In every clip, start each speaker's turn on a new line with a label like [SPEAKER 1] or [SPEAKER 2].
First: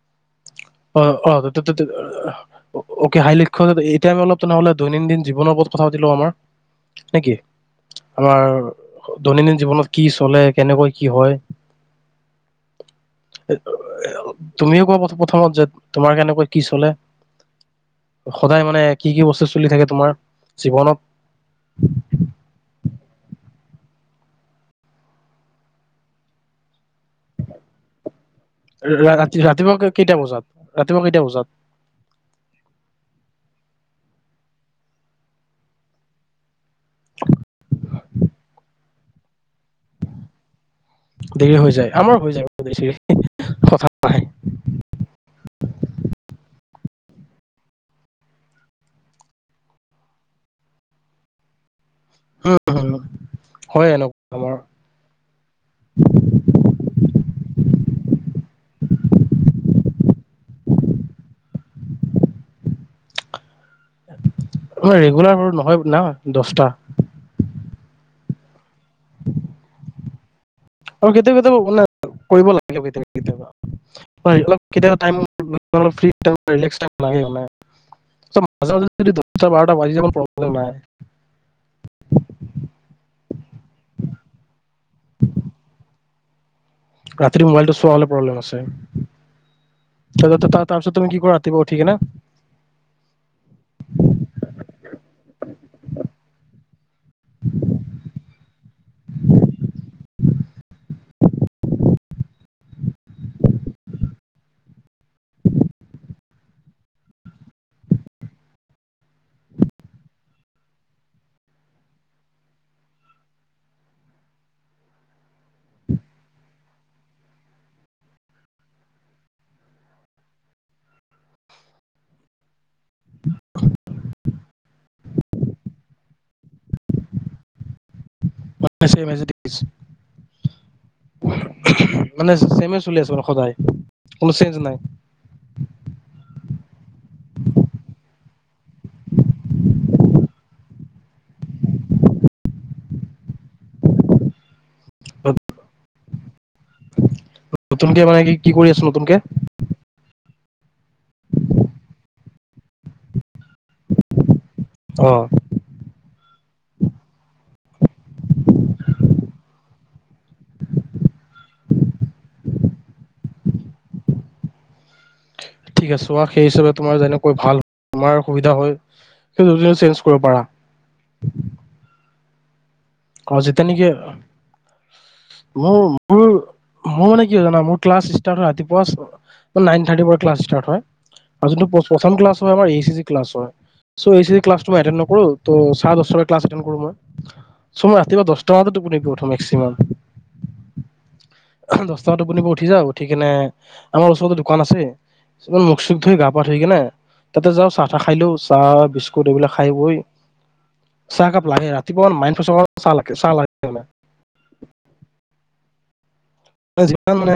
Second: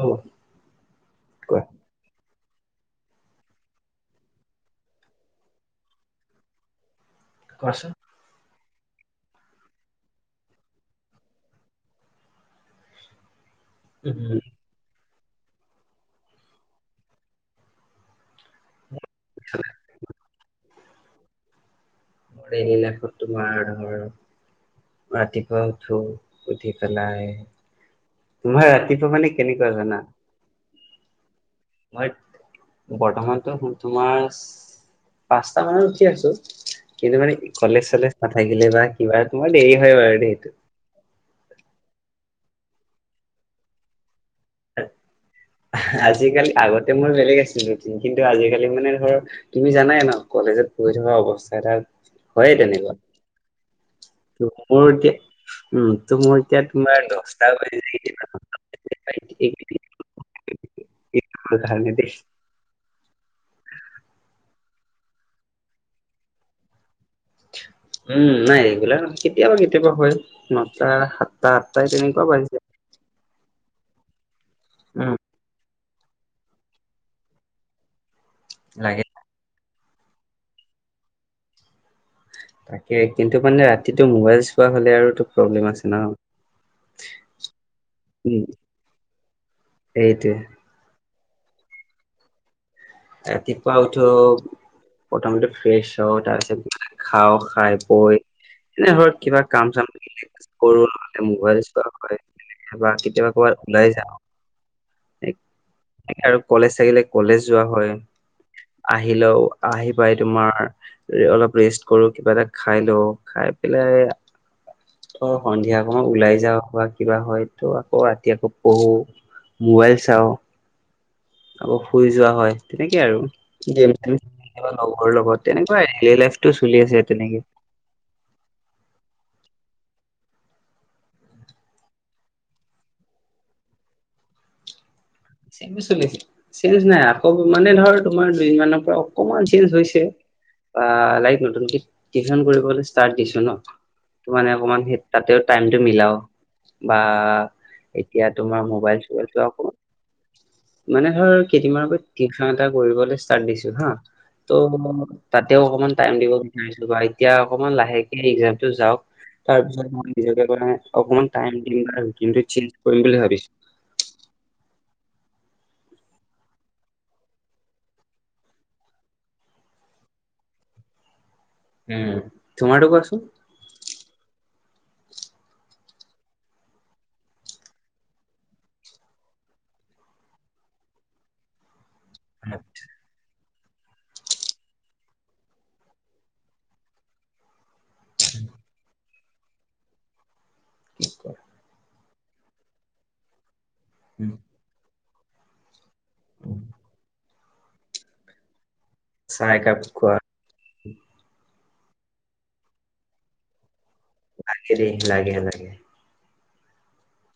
[SPEAKER 1] অহ।
[SPEAKER 2] অ অ তে অকে হাই ল্য এতিয়ামি অলপ তেনেহ'লে দৈনন্দিন জীৱনৰ ওপৰত কথা পাতিোও আমাৰ নেকি
[SPEAKER 1] কোৱাচোন
[SPEAKER 2] আমাৰ দৈনন্দিন জীৱনত কি চলে কেনেকৈ কি হয়। এ ও
[SPEAKER 1] উম,
[SPEAKER 2] তুমি কোৱা প্ৰথমত যে তোমাৰ কেনেকুৱা কি চলে সদায় মানে কি কি বস্তু চলি থাকে তোমাৰ জীৱনত। [inaudible]
[SPEAKER 1] মোৰ এইবিলাকত তোমাৰ ধৰ ৰাতিপুৱা উঠো উঠি পেলাই তোমাৰ ৰাতিপুৱা
[SPEAKER 2] ৰা
[SPEAKER 1] মানে
[SPEAKER 2] ৰাতি
[SPEAKER 1] কেনেকুৱা
[SPEAKER 2] ৰাতিপুৱা
[SPEAKER 1] জানা
[SPEAKER 2] কেইটা বজাত ৰাতিপুৱা কেইটা বজাত
[SPEAKER 1] মই বৰ্তমানতো শুন তোমাৰ পাঁচটা মানত উঠি আছো কিন্তু মানে কলেজ চলেজ নাথাকিলে বা কিবা অ দে এই হয়াইেইটো
[SPEAKER 2] দেৰি হৈ যায় আমাৰ হৈ যায় কথাে
[SPEAKER 1] আজিকালি আগতে মই বেলেগ আছিলো নতুন কিন্তু আজিকালি মানে ধৰ তুমি জানাই ন কলেজত পঢ়ি থকা অৱস্থাত আৰু হয়
[SPEAKER 2] উম উম
[SPEAKER 1] তেনেকুৱা
[SPEAKER 2] হয় এনেকুৱা
[SPEAKER 1] ত
[SPEAKER 2] আমাৰ
[SPEAKER 1] মোৰ এতিয়া উম তো মোৰ এতিয়া তোমাৰ দশটা বি প্ৰধানে দেশ
[SPEAKER 2] অই ৰেগুলাৰ হ নহয় না দহটা।
[SPEAKER 1] উম নাই এইবিলাক নহয় কেতিয়াবা কেতিয়াবা হয় নটা
[SPEAKER 2] আৰু কেতিয়াও
[SPEAKER 1] সাতটা
[SPEAKER 2] কেতিয়াও মানে
[SPEAKER 1] আঠটাই তেনেকুৱা বাজি
[SPEAKER 2] কৰিব
[SPEAKER 1] যায়।
[SPEAKER 2] লাগিব কেতিয় কেতিবা পাই অলপ কেতিয়াবা টাইম
[SPEAKER 1] উম,
[SPEAKER 2] [unintelligible] [unintelligible] বাজ
[SPEAKER 1] লাগে
[SPEAKER 2] য প্ৰব্লেম নাই
[SPEAKER 1] তাকে কিন্তু মানে ৰাতিটো মোবাইল চোৱা হলে আৰুো প্ৰব্লেম আছে ন
[SPEAKER 2] ৰাতিৰ মোবাইলটো চোৱা হলে প্ৰব্লেম
[SPEAKER 1] উম,
[SPEAKER 2] আচে
[SPEAKER 1] সেইটোৱে
[SPEAKER 2] তাৰপিছত তুমি কি কৰা ঠিক ন
[SPEAKER 1] ৰাতিপুৱা উঠো প্ৰথমতে ফ্ৰেছ হও তাৰপিছত ভাত খাও, খাই বৈ এনে ধৰক কিবা কাম চাম কৰোলে মোবাইল চোৱা হয় বা কেতিয়াবা কবাত ওলাই যাওঁ। আৰু কলেজ থাকিলে কলেজ যোৱা হয় আহি লও আহি পাই তোমাৰ অলপ ৰেষ্ট কৰো কিবা এটা খাই লওঁ খাই পেলাই সন্ধিয়া সময়ত ওলাই যাওঁ বা কিবা হয় ত আকৌ ৰাতি আকৌ পঢ়ো। মোবাইল চাওঁ। আকৌ শুই যোৱা হয়। তেনেকে আৰু গেম লগৰ লগত তেনেকুৱাই লাইফটো চলি আছে তেনেকে
[SPEAKER 2] মানে চম চল আছে মানে সদায় কোনো চেঞ্জ নাই
[SPEAKER 1] চলি আছে, চেঞ্জ নাই আকৌ মানে ধৰ তোমাৰ দুদিনমানৰ পৰা অকমান চেঞ্জ হৈছে বা লাইক নতুনক টি কৰিবলৈ ষ্টাৰট দিছো ন মাতে অকমান। [unintelligible] স তাতেও টাইম টো মিলাও বা
[SPEAKER 2] নতুনকে মানে
[SPEAKER 1] এতিয়া
[SPEAKER 2] কি কি
[SPEAKER 1] তোমাৰ
[SPEAKER 2] কৰি আছো
[SPEAKER 1] মোবাইল
[SPEAKER 2] নতুনকে
[SPEAKER 1] চোবাইলটো অকমান মানে ধৰ কেইদিনমান আক টিউশ্যন এটা কৰিবলৈ তাতদিছো হা ত
[SPEAKER 2] অ
[SPEAKER 1] মই টাতে অকমাণ টাইম দিব বিচাৰিছোঁ বা অতিয়া অকমান লহেকে ইংৰাজী টো যাওক [unintelligible] নিজে মানে অকমান টাইম দিম বা কিন্তু চেঞ্জ কৰিম বুলি ভাবিচো
[SPEAKER 2] ঠিক আছে সেই হিচাপে তোমাৰ যেনেকৈ ভাল তমাৰ সুবিধা হয় চেঞজ কৰিব পাৰা
[SPEAKER 1] উম তোমাৰটো কোৱাচোন?
[SPEAKER 2] অ যেতিয়া নেকি মোৰ মোৰ মোৰ মানে কি হয় জানা মোৰ ক্লাছ ইষ্টাত হয় ৰাতিপুৱা ছ নাইন থাৰ্টীৰ পৰা ক্লাছ ইষ্টাত হয় আৰু যোনতো প প্ৰথম ক্লাছ হয় আমাৰ এই ছি ছি ক্লাছ হয়। [unintelligible] চৌ এই ছি জি ক্লাছটো মই এটেন্ড নকৰো তৌ চাৰ দশটাৰ পৰা ক্লাছ এটেন্ড কৰো মই [unintelligible] সময় ৰাতিপুৱা দহটা বানাত তোপনীৰ পৰা উঠিমে [unintelligible] সিমা [unintelligible] দ চ টোপনি পৰা উঠি যাও উঠিকেনে আমাৰ ওচৰতে দোকান আছে কিমান মুখ চুখ ধৰি গা পা ধুই কি না তাতে যাওঁ চাহ তাহ খাই লো চাহ বিস্কুট
[SPEAKER 1] চাহ
[SPEAKER 2] এইবিলাক খাই
[SPEAKER 1] একাপ
[SPEAKER 2] গৈ
[SPEAKER 1] খোৱা
[SPEAKER 2] চাহকাপ লাগে ৰাতি ঠিক বন মাইনফেচৰ [unintelligible] চালাকে চালাকি বোলে [unintelligible]
[SPEAKER 1] লাগে লাগে লাগে
[SPEAKER 2] অ যিমান মানে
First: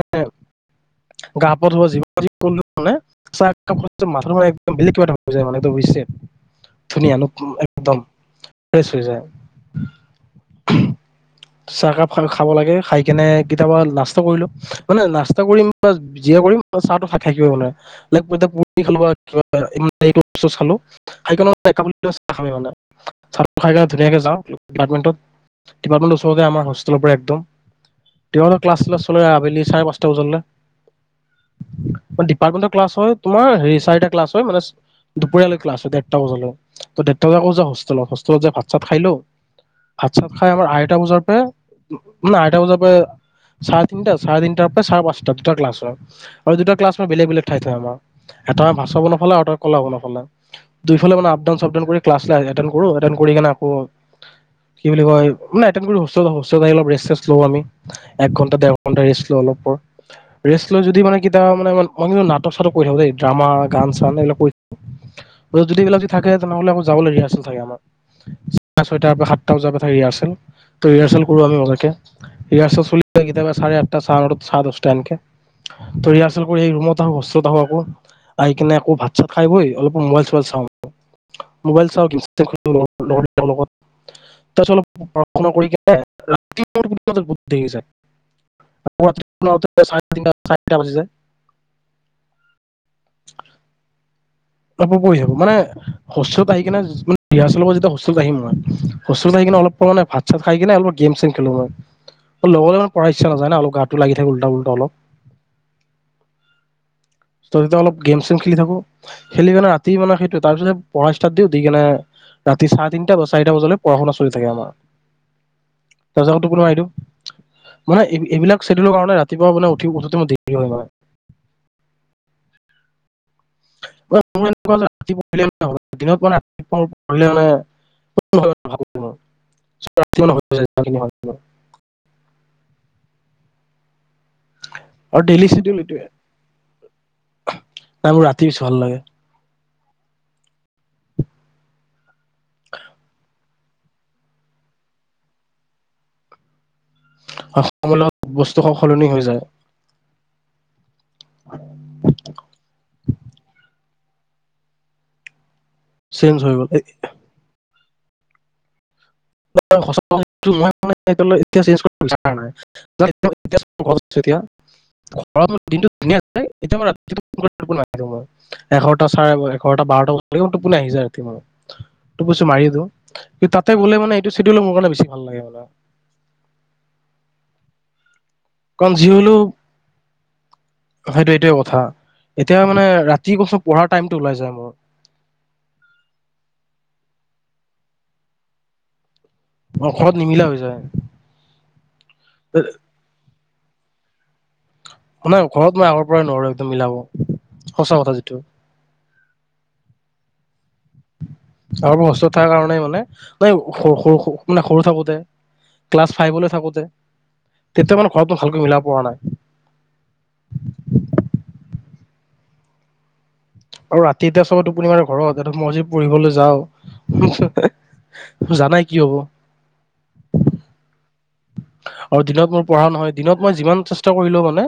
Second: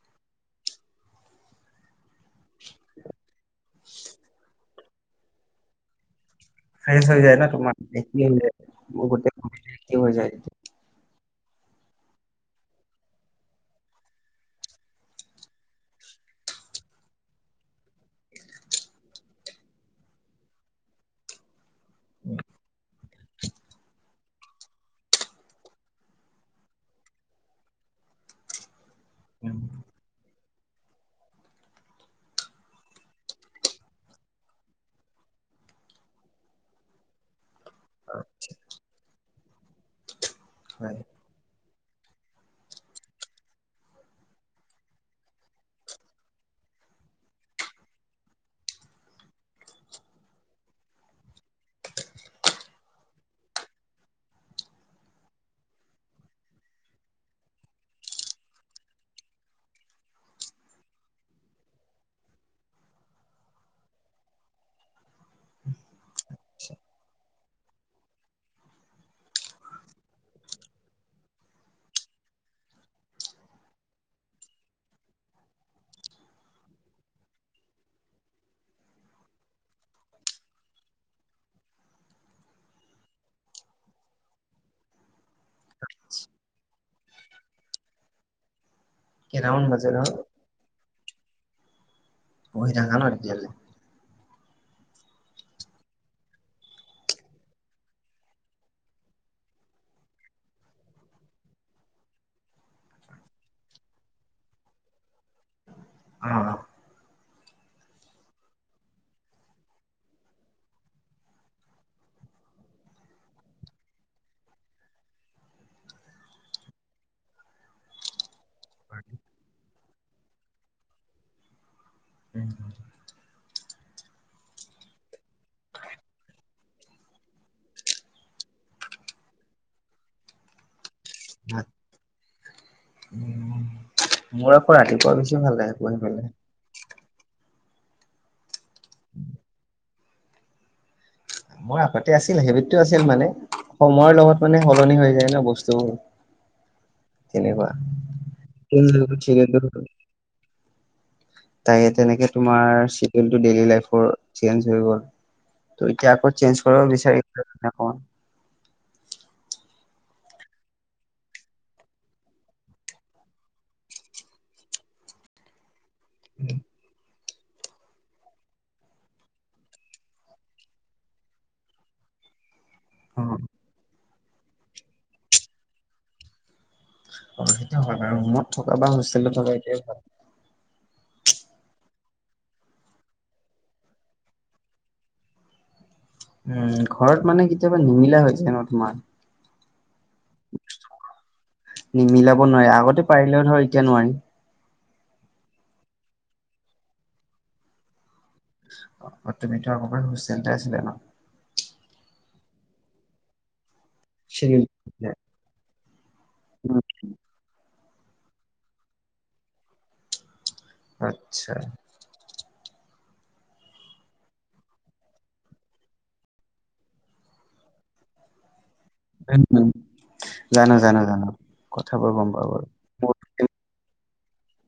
[SPEAKER 2] [inaudible] গাপ ধুৱা যিমান যি কৰিলেও মানে চাহ একাপ খালে মাথাটো মানে একম বেলেগ কিবা ধৰণৰ হৈ যায় মানে এইটো বুজিছে? [unintelligible]
[SPEAKER 1] ফ্ৰচ হৈ যায় ন তোমাৰ
[SPEAKER 2] ফ্ৰেছ হৈ যায়।
[SPEAKER 1] গো [unintelligible]
[SPEAKER 2] চাহকাপ খ খাব লাগে খাই কেনে কেতিয়াবা নাচ ো মানে নাছটা কৰিম জিয়ে কৰিম চাহটো থাক থাকিব মানে [unintelligible] কাপামি মানে [unintelligible] ধুনীয়াকে যাৰ ওচৰতে আমাৰ হোৰ পৰা একম ক্লাছল আবেলি চাৰে পাঁচটা বজালৈ ডিপাৰ্টমেন্টৰ ক্লাছ হয় তোমাৰ হেৰি চাৰিটা ক্লাছ হয় মানে দুপৰীয়ালৈ ক্লাছ হয় দেৰটা বজালৈ দেৰটা বজাৌ বজা ত হেলত যে ভাত চাত খাই লো [unintelligible] চাত খাই আমাৰ আহৈতা
[SPEAKER 1] হয়।
[SPEAKER 2] বজাৰ পৰা ন আঠটা বজা প [unintelligible] সাত চাৰে পচ্লা হয় আৰু দুটা ক্লা বেলেগ বেলেগ ঠাই আমাৰ এটা ভা আৰু কলাফালে মানে আপাউনাউন কৰি্লানে আকৌ বুলি ক মে আমিণ্টাৰ [unintelligible] ৰে ল অলপ ৰেষ্ট লৈ যদি মানে কা মানে মই কিন্তু নাটক চাটক কৰি থাকওঁ দেই ড্ৰামা গান চান এইবিলাক কৰি থ যদি এইবিলাক [unintelligible] থাকে তেনেহ'লে আকৌ যাবলগীয়া আছিল। [unintelligible] চাৰে ছয়তাৰ পৰা সাতটা বজাৰ পৰা থাকে ৰিহাৰ্চেল। তৌ ৰিহাৰ্চেল কৰো আমি মজাকে, ৰিহাৰ্চেল চলিলে কিতাবা চাৰে আঠটা, চাৰে নটা, চাৰে দচটা এনকে। ত' ৰিহাৰ্ছেল কৰি সেই ৰুমত আহু, হোষ্টেলত আহু আকৌ আহি কিনে আকৌ ভাত চাত খাই বৈ অলপ মবাইল চবাইল চাওঁ, মবাইল চাওঁ [unintelligible] কৰোঁ লগৰ - লগৰ কিতাৰ লগত। তাৰপিছত অলপ পঢ়া-শুনা কৰি কেনে [unintelligible]
[SPEAKER 1] কেইটামান
[SPEAKER 2] [unintelligible] চাৰে
[SPEAKER 1] বাজে ধৰ
[SPEAKER 2] তিনিটা, চাৰিটা বাজি যায়।
[SPEAKER 1] পঢ়ি থাকা ন তেতিয়ালৈ?
[SPEAKER 2] [unintelligible] পৰি থাকো মানে হোষ্টেলত আহি কেনে [unintelligible] ৰিহাৰ্ছেল হব যেতিয়া হোষ্টেলত আহিম মই। হোষ্টেলত আহি কেনে অলপ মানে ভাত চাত খাই কেনে অলপ গেম চেম খেলো মই, [unintelligible] পঢ়াৰ ইচ্ছা নাযায় না অলপ গাটো লাগি থাকে উল্টা উল্টা অলপ।
[SPEAKER 1] অ'।
[SPEAKER 2] ত' তেতিয়া অলপ গেম চেম খেলি থাকো। খেলি কেনে ৰাতি মানে সেইটো তাৰপিছত পঢ়া ষ্টাৰ্ট দিও দি কেনে ৰাতি চাৰে তিনটা বা চাৰিটা বজালে পঢ়া শুনা চলি থাকে আমাৰ, তাৰপিছত আকৌ টুপনিও আহি দিও, মানে এই - এইবিলাক চেডুলৰ কাৰণে ৰাতিপুৱা মানে উঠি - উঠোতে মোৰ দেৰি হয় মানে। [unintelligible]
[SPEAKER 1] উম, মোৰ আকৌ ৰাতিপুৱা
[SPEAKER 2] আৰু
[SPEAKER 1] বেছি
[SPEAKER 2] ডেইলি
[SPEAKER 1] ভাল
[SPEAKER 2] চেডিউল
[SPEAKER 1] লাগে পঢ়ি
[SPEAKER 2] এইটোৱে।
[SPEAKER 1] পেলে।
[SPEAKER 2] নাই মোৰ ৰাতি [unintelligible] ভাল লাগে।
[SPEAKER 1] মই আগতে আছিল হেবিতটো আছিল মানে সময়ৰ লগত মানে সলনি হৈ যায় ন বস্তুবোৰ। তেনেকুৱা
[SPEAKER 2] সময়ৰ বস্তু স - সলনি হৈ যায়।
[SPEAKER 1] তাকে তেনেকে তোমাৰ চিডীউলটো ডেইলি লাইফ ফৰ চেঞ্জ হৈ গ'ল। ত' ইটিয়া আকৌ
[SPEAKER 2] হৈ
[SPEAKER 1] চেঞ্জ
[SPEAKER 2] গ'ল।
[SPEAKER 1] কৰিব বিচাৰি [unintelligible] [unintelligible]
[SPEAKER 2] [unintelligible] [unintelligible] এতিয়া মই [unintelligible] এঘৰটা, চাৰে এঘাৰটা, বাৰটা বজা [unintelligible] টোপোনি আহি যায় ৰাতি মোৰ। [unintelligible] মাৰি দিও। [unintelligible] তাতে গলে মানে [unintelligible] টো চিডীউলে মোৰ কাৰণে বেছি ভাল লাগে মানে।
[SPEAKER 1] অ' সেইটো হয় বাৰু। [unintelligible]
[SPEAKER 2] কাৰণ যি
[SPEAKER 1] হোষ্টেলত
[SPEAKER 2] হলেও,
[SPEAKER 1] থকা এইটোৱে ভাল
[SPEAKER 2] সেইতো এইটোৱে কথা। এতিয়া মানে ৰাতি [unintelligible] পঢ়াৰ টাইমটো ওলাই যায় মোৰ।
[SPEAKER 1] উম, ঘৰত মানে কেতিয়াবা নিমিলা হৈ যায় ন তোমাৰ?
[SPEAKER 2] [unintelligible] হৈ যায়
[SPEAKER 1] [unintelligible] নিমিলাব নোৱাৰি আগতে পাৰিলেও ধৰ তিয়া নোৱাৰি।
[SPEAKER 2] মানে ঘৰত মই আগৰ পৰাই নোৱাৰো একদম মিলাব, সঁচা কথা যিটো।
[SPEAKER 1] অ' তুমিতো আগৰ পৰা হোষ্টেলতে আছিলা ন?
[SPEAKER 2] আগৰ পৰা হোষ্টেলত থাকা কাৰণে মানে, [unintelligible] সৰু - সৰু - সৰু মানে সৰু থাকোতে ক্লাছ ফাইভলৈ থাকোতে তেতিয়া মানে ঘৰত মই ভালকৈ মিলাব পৰা নাই।
[SPEAKER 1] আত্ছা।
[SPEAKER 2] আৰু ৰাতি এতিয়া চবে টোপুনি মাৰে ঘৰত, এইটোত মইজি পঢ়িবলৈ যাও, [unintelligible] জানাই কি হব
[SPEAKER 1] উম জানো জানো জানো কথাবোৰ
[SPEAKER 2] আৰু
[SPEAKER 1] গম পাওঁ
[SPEAKER 2] দিনত মোৰ পঢ়া নহয়
[SPEAKER 1] বাৰু
[SPEAKER 2] দিনত মই যিমান চেচ- ষ্টা কৰিলেও মানে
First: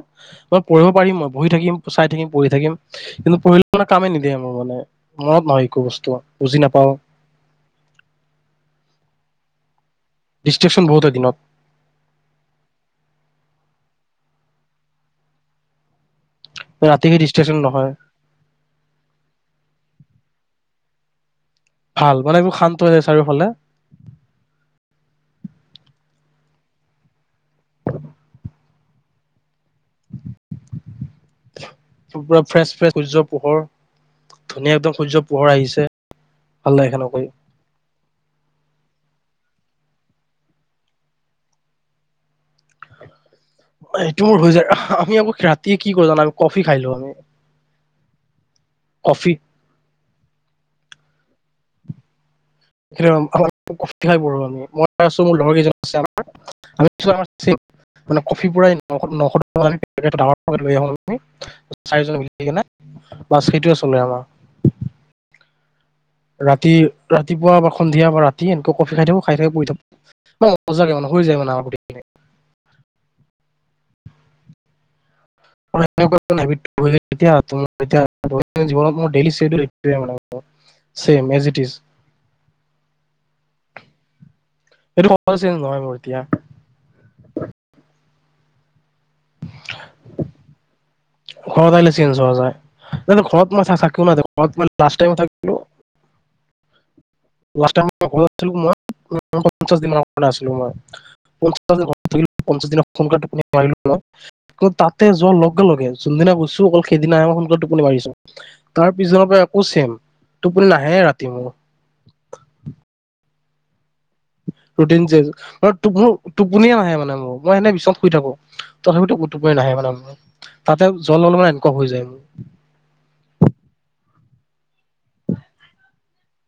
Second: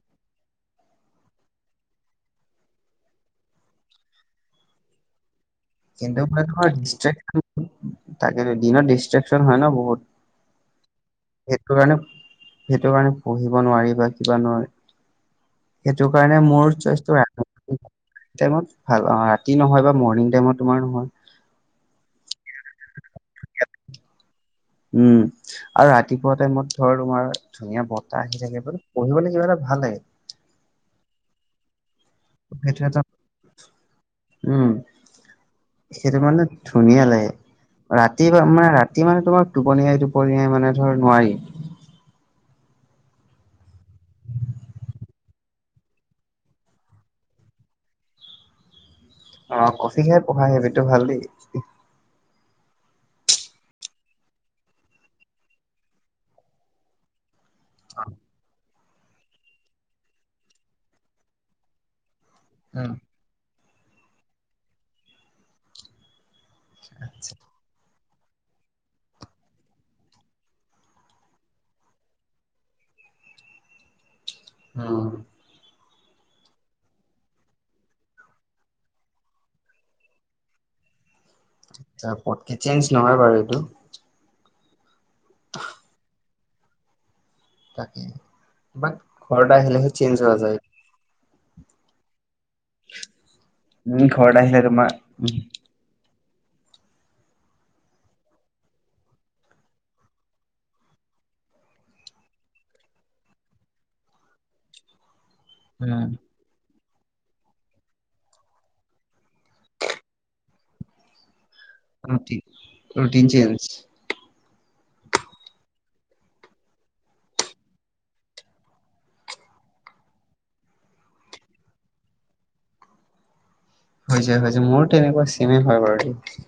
[SPEAKER 2] মই পঢ়িব পাৰিম মই বহি থাকিম চাই থিম পঢ়ি থাকিম কিন্তু পঢ়িলেও মানে কামেই নিদিয়ে মোৰ মানে মনত নহয় একো বস্তু
[SPEAKER 1] কিন্তু মই
[SPEAKER 2] বুজি
[SPEAKER 1] তোমাৰ
[SPEAKER 2] নাপাওঁ
[SPEAKER 1] [unintelligible] থাকে টো দিনত [unintelligible] একচন হয় ন বহুত
[SPEAKER 2] ডিষ্ট্ৰেছন বহুত হয় দিনত
[SPEAKER 1] সেইটো কাৰণে সেইটো কাৰণে পঢ়িব নোৱাৰিবা কিবা নহয় সেইটো কাৰণে মোৰ
[SPEAKER 2] ৰাতি সেই
[SPEAKER 1] চইচটো
[SPEAKER 2] ডিষ্ট্ৰেকচন নহয়
[SPEAKER 1] [unintelligible] ভাল ৰাতি নহয় বা মৰ্ণিং টাইমত তোমাৰ নহয়।
[SPEAKER 2] ভাল। মানে এইবোৰ শান্ত হৈ আছে। চাৰিওফালে
[SPEAKER 1] উম আৰু ৰাতিপুৱা টাইমত ধৰ তোমাৰ ধুনীয়া বতাহ আহি থাকে পঢ়িবলৈ কিবা এটা ভালে
[SPEAKER 2] [unintelligible] পুৰা ফ্ৰেছ ফ্ৰেচ সূৰ্য্য পোহৰ
[SPEAKER 1] উম
[SPEAKER 2] ধুনীয়া একদম সূৰ্যৰ পোহৰ আহিছে
[SPEAKER 1] সেইটো মানে
[SPEAKER 2] ভাল লাগে
[SPEAKER 1] ধুনীয়া
[SPEAKER 2] সেনেকৈ
[SPEAKER 1] ৰাতি বা মানে ৰাতি মানে তোমাৰ টোপনিয়াই টোপনিয়াই মানে ধৰ নোৱাৰি
[SPEAKER 2] এইটো মোৰ হৈ যায় আমি আকৌ ৰাতিয়ে কি কৰ জানো আমি কফি খাই লো আৰু
[SPEAKER 1] অ কফিহে পঢ়াই [unintelligible] সেইটো ভালে দেই
[SPEAKER 2] [unintelligible] কফি খাই বহুত ভাল লাগে মই আছো মোৰ লগৰ কেইজন আছে আমাৰ আৰু [unintelligible] মানে কফি পোৰাই নাই নশ নশ টকা দি পেকেটটো ডাঙৰ পেকেট লৈ আহো আমি চাৰিজন মিলি উঠিকেনে
[SPEAKER 1] উম
[SPEAKER 2] বাচ সেইটোৱে আ চলে আমা ৰাতি
[SPEAKER 1] আচ্ছা।
[SPEAKER 2] ৰাতিপুৱা বাখন কেতিয়াবা ৰাতি এনেকুৱা কফি খাই থাকো খাই থাক পঢ়ি থাকো [unintelligible] মানে হৈ যায় মানে [unintelligible]
[SPEAKER 1] অহ
[SPEAKER 2] এনেকুৱাকে নেভিত পঢ়িলে এতিয়া [unintelligible] জীৱনত মোৰ চেডোল এইটোৱে মানে
[SPEAKER 1] যা পতকে চেঞ্জ নহয় বাৰু এইটো।
[SPEAKER 2] সেইটো ক [unintelligible] ঘৰৰ মূৰ্তিয়া
[SPEAKER 1] তাকে বা ঘৰ আহিলেহে চেঞ্জ হোৱা যায়
[SPEAKER 2] ঘত আহিলে চেইঞ্জ হোৱা যায় নন ঘৰত মই
[SPEAKER 1] উম
[SPEAKER 2] [unintelligible] ঘৰত
[SPEAKER 1] আহিলে
[SPEAKER 2] মই
[SPEAKER 1] তোমাৰ
[SPEAKER 2] লাষ্ট টাইম
[SPEAKER 1] উম
[SPEAKER 2] থাকিলো লাষ্ট টাইম অকলে আছিলো মই অকলে পঞ্চাছ দিন মান অকলে আছিলো মই পঞ্চাছ দিন এনেকুৱা টোপনি মাৰিলোঁ মই, কিন্তু তাতে যোৱাৰ লগে লগে যোন দিনা গৈছোঁ অকল সেইদিনা আহে মই সোনকালে টোপনি মাৰিছো তাৰ পিছনৰ পৰা আকৌ চেম। টোপনি নাহে ৰাতি মোৰ।
[SPEAKER 1] ৰুটি ৰুটিন চেঞ্জ।
[SPEAKER 2] ৰুটিন চেঞ্জ আৰু মোৰ টোপনিয়ে নাহে মানে মোৰ মই এনেই বিছনাত শুই থাকো তথাপিতো টোপনি নাহে মানে মোৰ তাতে জল অলপমান এনেকুৱা হৈ যায় মোৰ ।
[SPEAKER 1] হৈ যায় হৈ যায় মোৰো তেনেকুৱা চেমেই হয় বাৰু দেই।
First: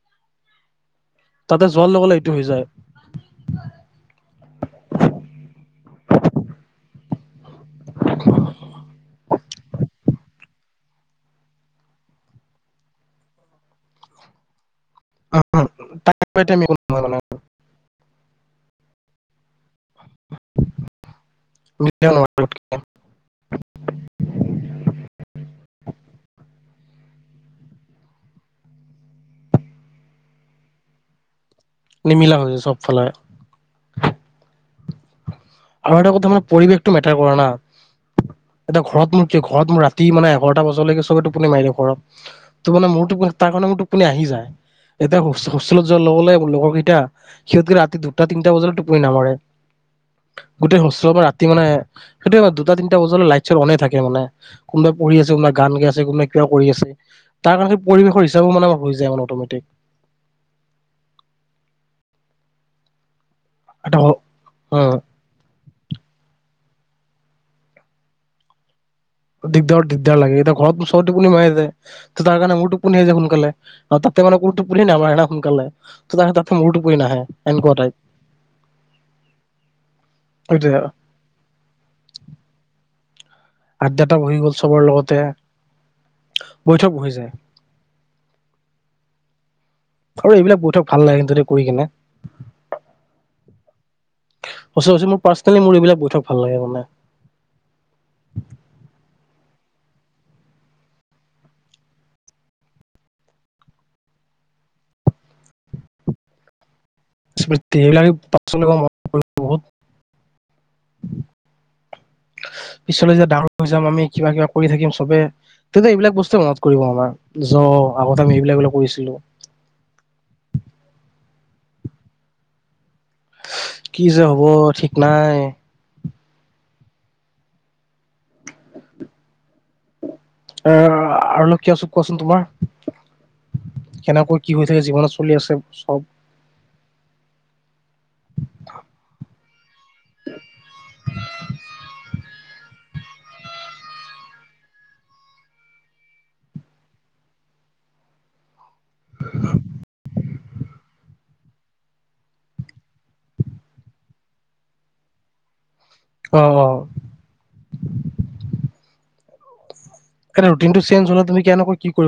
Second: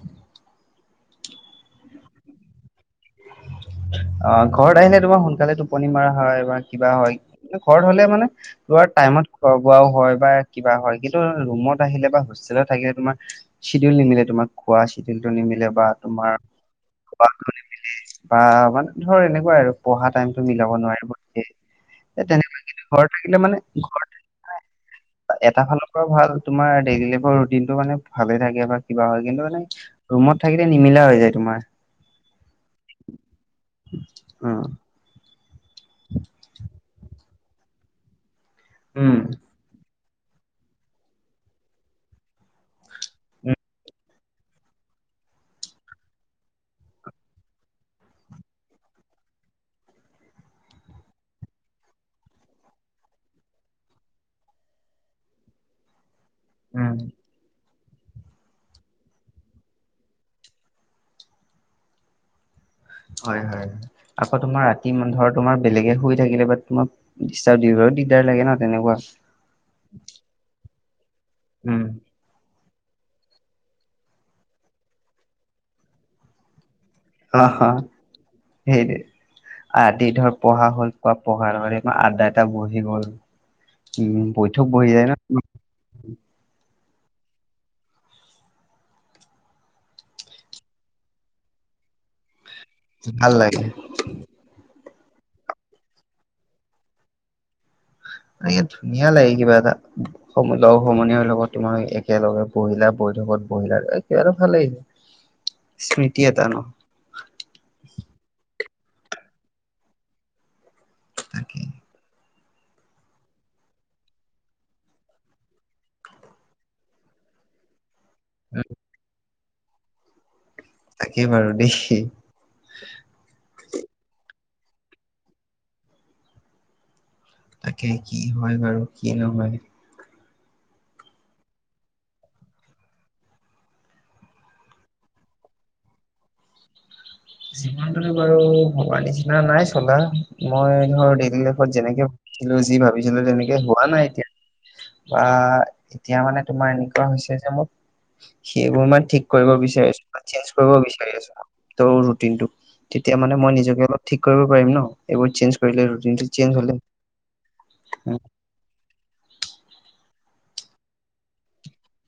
[SPEAKER 2] তাতে যোৱা লগে লগে এইটো হৈ যায়।
[SPEAKER 1] অ ঘৰত আহিলে তোমাৰ সোনকালে টোপনি মৰা হয় বা কিবা হয়। ঘৰত হ'লে মানে পুৰা টাইমত খোৱা বোৱাও হয় বা কিবা হয় কিন্তু ৰুমত আহিলে বা হোষ্টেলত থাকিলে তোমাৰ চিডিউল নিমিলে তোমাৰ। খোৱা চিডিউলটো নিমিলে বা তোমাৰ শুৱা টো নিমিলে। বা মানে ধৰ এনেকুৱা আৰু। পঢ়া টাইমতটো মিলাব নোৱাৰিব ঠিকেই এই তেনেকুৱা কিন্তু ঘৰত থাকিলে মানে এ এটা ফালৰ পৰাও ভাল তোমাৰ ডেইলি লাইফৰ ৰুটিনটো মানে ভালে থাকে বা কিবা হয়, কিন্তু মানে ৰুমত থাকিলে নিমিলা হৈ যায় তোমাৰ।
[SPEAKER 2] নিমিলা হৈ যায় চব। ফালে
[SPEAKER 1] আহ।
[SPEAKER 2] আৰু এটা কথা মানে পৰিৱেশটো মেটাৰ কৰে না। [inaudible] এতিয়া ঘৰত
[SPEAKER 1] উম,
[SPEAKER 2] মোৰ কিয়? ঘৰত মোৰ ৰা যি মানে এঘাৰটা বজালৈকে চবে টোপনি মাৰি দে ঘৰত, ত মানে যি মোৰ টোপ তাৰ
[SPEAKER 1] উম,
[SPEAKER 2] কাৰণে মোৰ টোপনি আহি যায় এতিয়া হোষ্টেলত যোৱাৰ লগে লগৰকেইটা সিহঁতকে ৰাতি দুটা তিনিটা বজালৈ টোপনি নামাৰে। গোটেই হোষ্টেলৰ পৰা ৰাতি মানে সেইটোৱে দুটা তিনিটা বজালৈ লাইট চাইত অ'নে থাকে, মানে কোনোবাই পঢ়ি আছে, কোনোবাই গান গাই আছে, কোনোবাই কিবা কৰি আছে
[SPEAKER 1] উম,
[SPEAKER 2] তাৰ কাৰণে পৰিৱেশৰ হিচাপো মানে হৈ যায় মানে অটমেটিক।
[SPEAKER 1] হয় হয় হয়
[SPEAKER 2] এটা
[SPEAKER 1] আকৌ তোমাৰ ৰাতি মানে ধৰ তোমাৰ বেলেগে শুই থাকিলে বা তোমাক দিষ্ট্ৰাব দিবাও দিগদাৰ লাগে ন তেনেকুৱা।
[SPEAKER 2] দিগদাৰ দিগদাৰ লাগে এতিয়া ঘৰত অ টোপনি মাৰাই যায়
[SPEAKER 1] উম।
[SPEAKER 2] ত তাৰ কাৰণে মোৰ টো টোপনি আহি যায় সোনকালে আৰু তাতে মানে কোনো টোপনি নামাৰে না সোনকালে, তাৰ তাতে মোৰটো
[SPEAKER 1] হাঁ হাঁ সেইটো আদি ধৰ পঢ়া
[SPEAKER 2] সেইটোৱে
[SPEAKER 1] হ'ল পোৱা পঢ়াৰ আদ্দা এটা বহি গ'ল।
[SPEAKER 2] আদ্দটা
[SPEAKER 1] উম,
[SPEAKER 2] বহি গ'ল
[SPEAKER 1] বৈঠক
[SPEAKER 2] চবৰ
[SPEAKER 1] বহি যায়
[SPEAKER 2] লগতে
[SPEAKER 1] ন
[SPEAKER 2] বৈঠক হৈ যায়। আৰু এইবিলাক বৈঠক ভাল লাগে কিন্তু এ কৰি কিনে
[SPEAKER 1] ভাল লাগে
[SPEAKER 2] অ মোৰ পাৰ্চনেলি মোৰ এইবিলাক বৈঠক ভাল লাগে মানে
[SPEAKER 1] এনেকে ধুনীয়া লাগে কিবা লগ সমনীয়াৰ লগত তোমাৰ একেলগে বহিলা বঠকত বহিলা কিবা এটা ভাল লাগিছিল স্মৃতি এটা নহয়
[SPEAKER 2] স্মৃতি সেইবিলাকে পাচল বহুত
[SPEAKER 1] তাকে
[SPEAKER 2] পিছলৈ যেতিয়া ডাঙৰ হৈ যাম আমি কিবা কিবা কৰি থাকিম চবে তেতিয়া এইবিলাক বস্তুৱে মনত কৰিব আমাৰ জ আগতে আমি এইবিলাক এইিলাক কৰিছিলো
[SPEAKER 1] তাকেই বাৰু দেই
[SPEAKER 2] কি যে হ'ব ঠিক নাই
[SPEAKER 1] তাকে কি হয় বাৰু কি নহয়
[SPEAKER 2] এ আৰু লক্ষিয় চো কোৱাচোন তোমাৰ কেনেকৈ কি হৈ থাকে জীৱনত চলি আছে চব
[SPEAKER 1] যিমানটো বাৰু ভবা নিচিনা নাই চলা মই ধৰ ডেইলি লাইফত যেনেকে ছিলো যি ভাবিছিলো তেনেকে হোৱা নাই এতিয়া বা এতিয়া মানে তোমাৰ এনেকুৱা হৈছে যে মোক সেইবোৰ মে ঠিক কৰিব বিচাৰিছো চেঞ্জ কৰিব বিচাৰি আছো ত ম ম কৰিব
[SPEAKER 2] অ অ
[SPEAKER 1] ঞজ হ
[SPEAKER 2] এ ৰুটিনটো চে হলে তুমি কেনেক কি কৰিব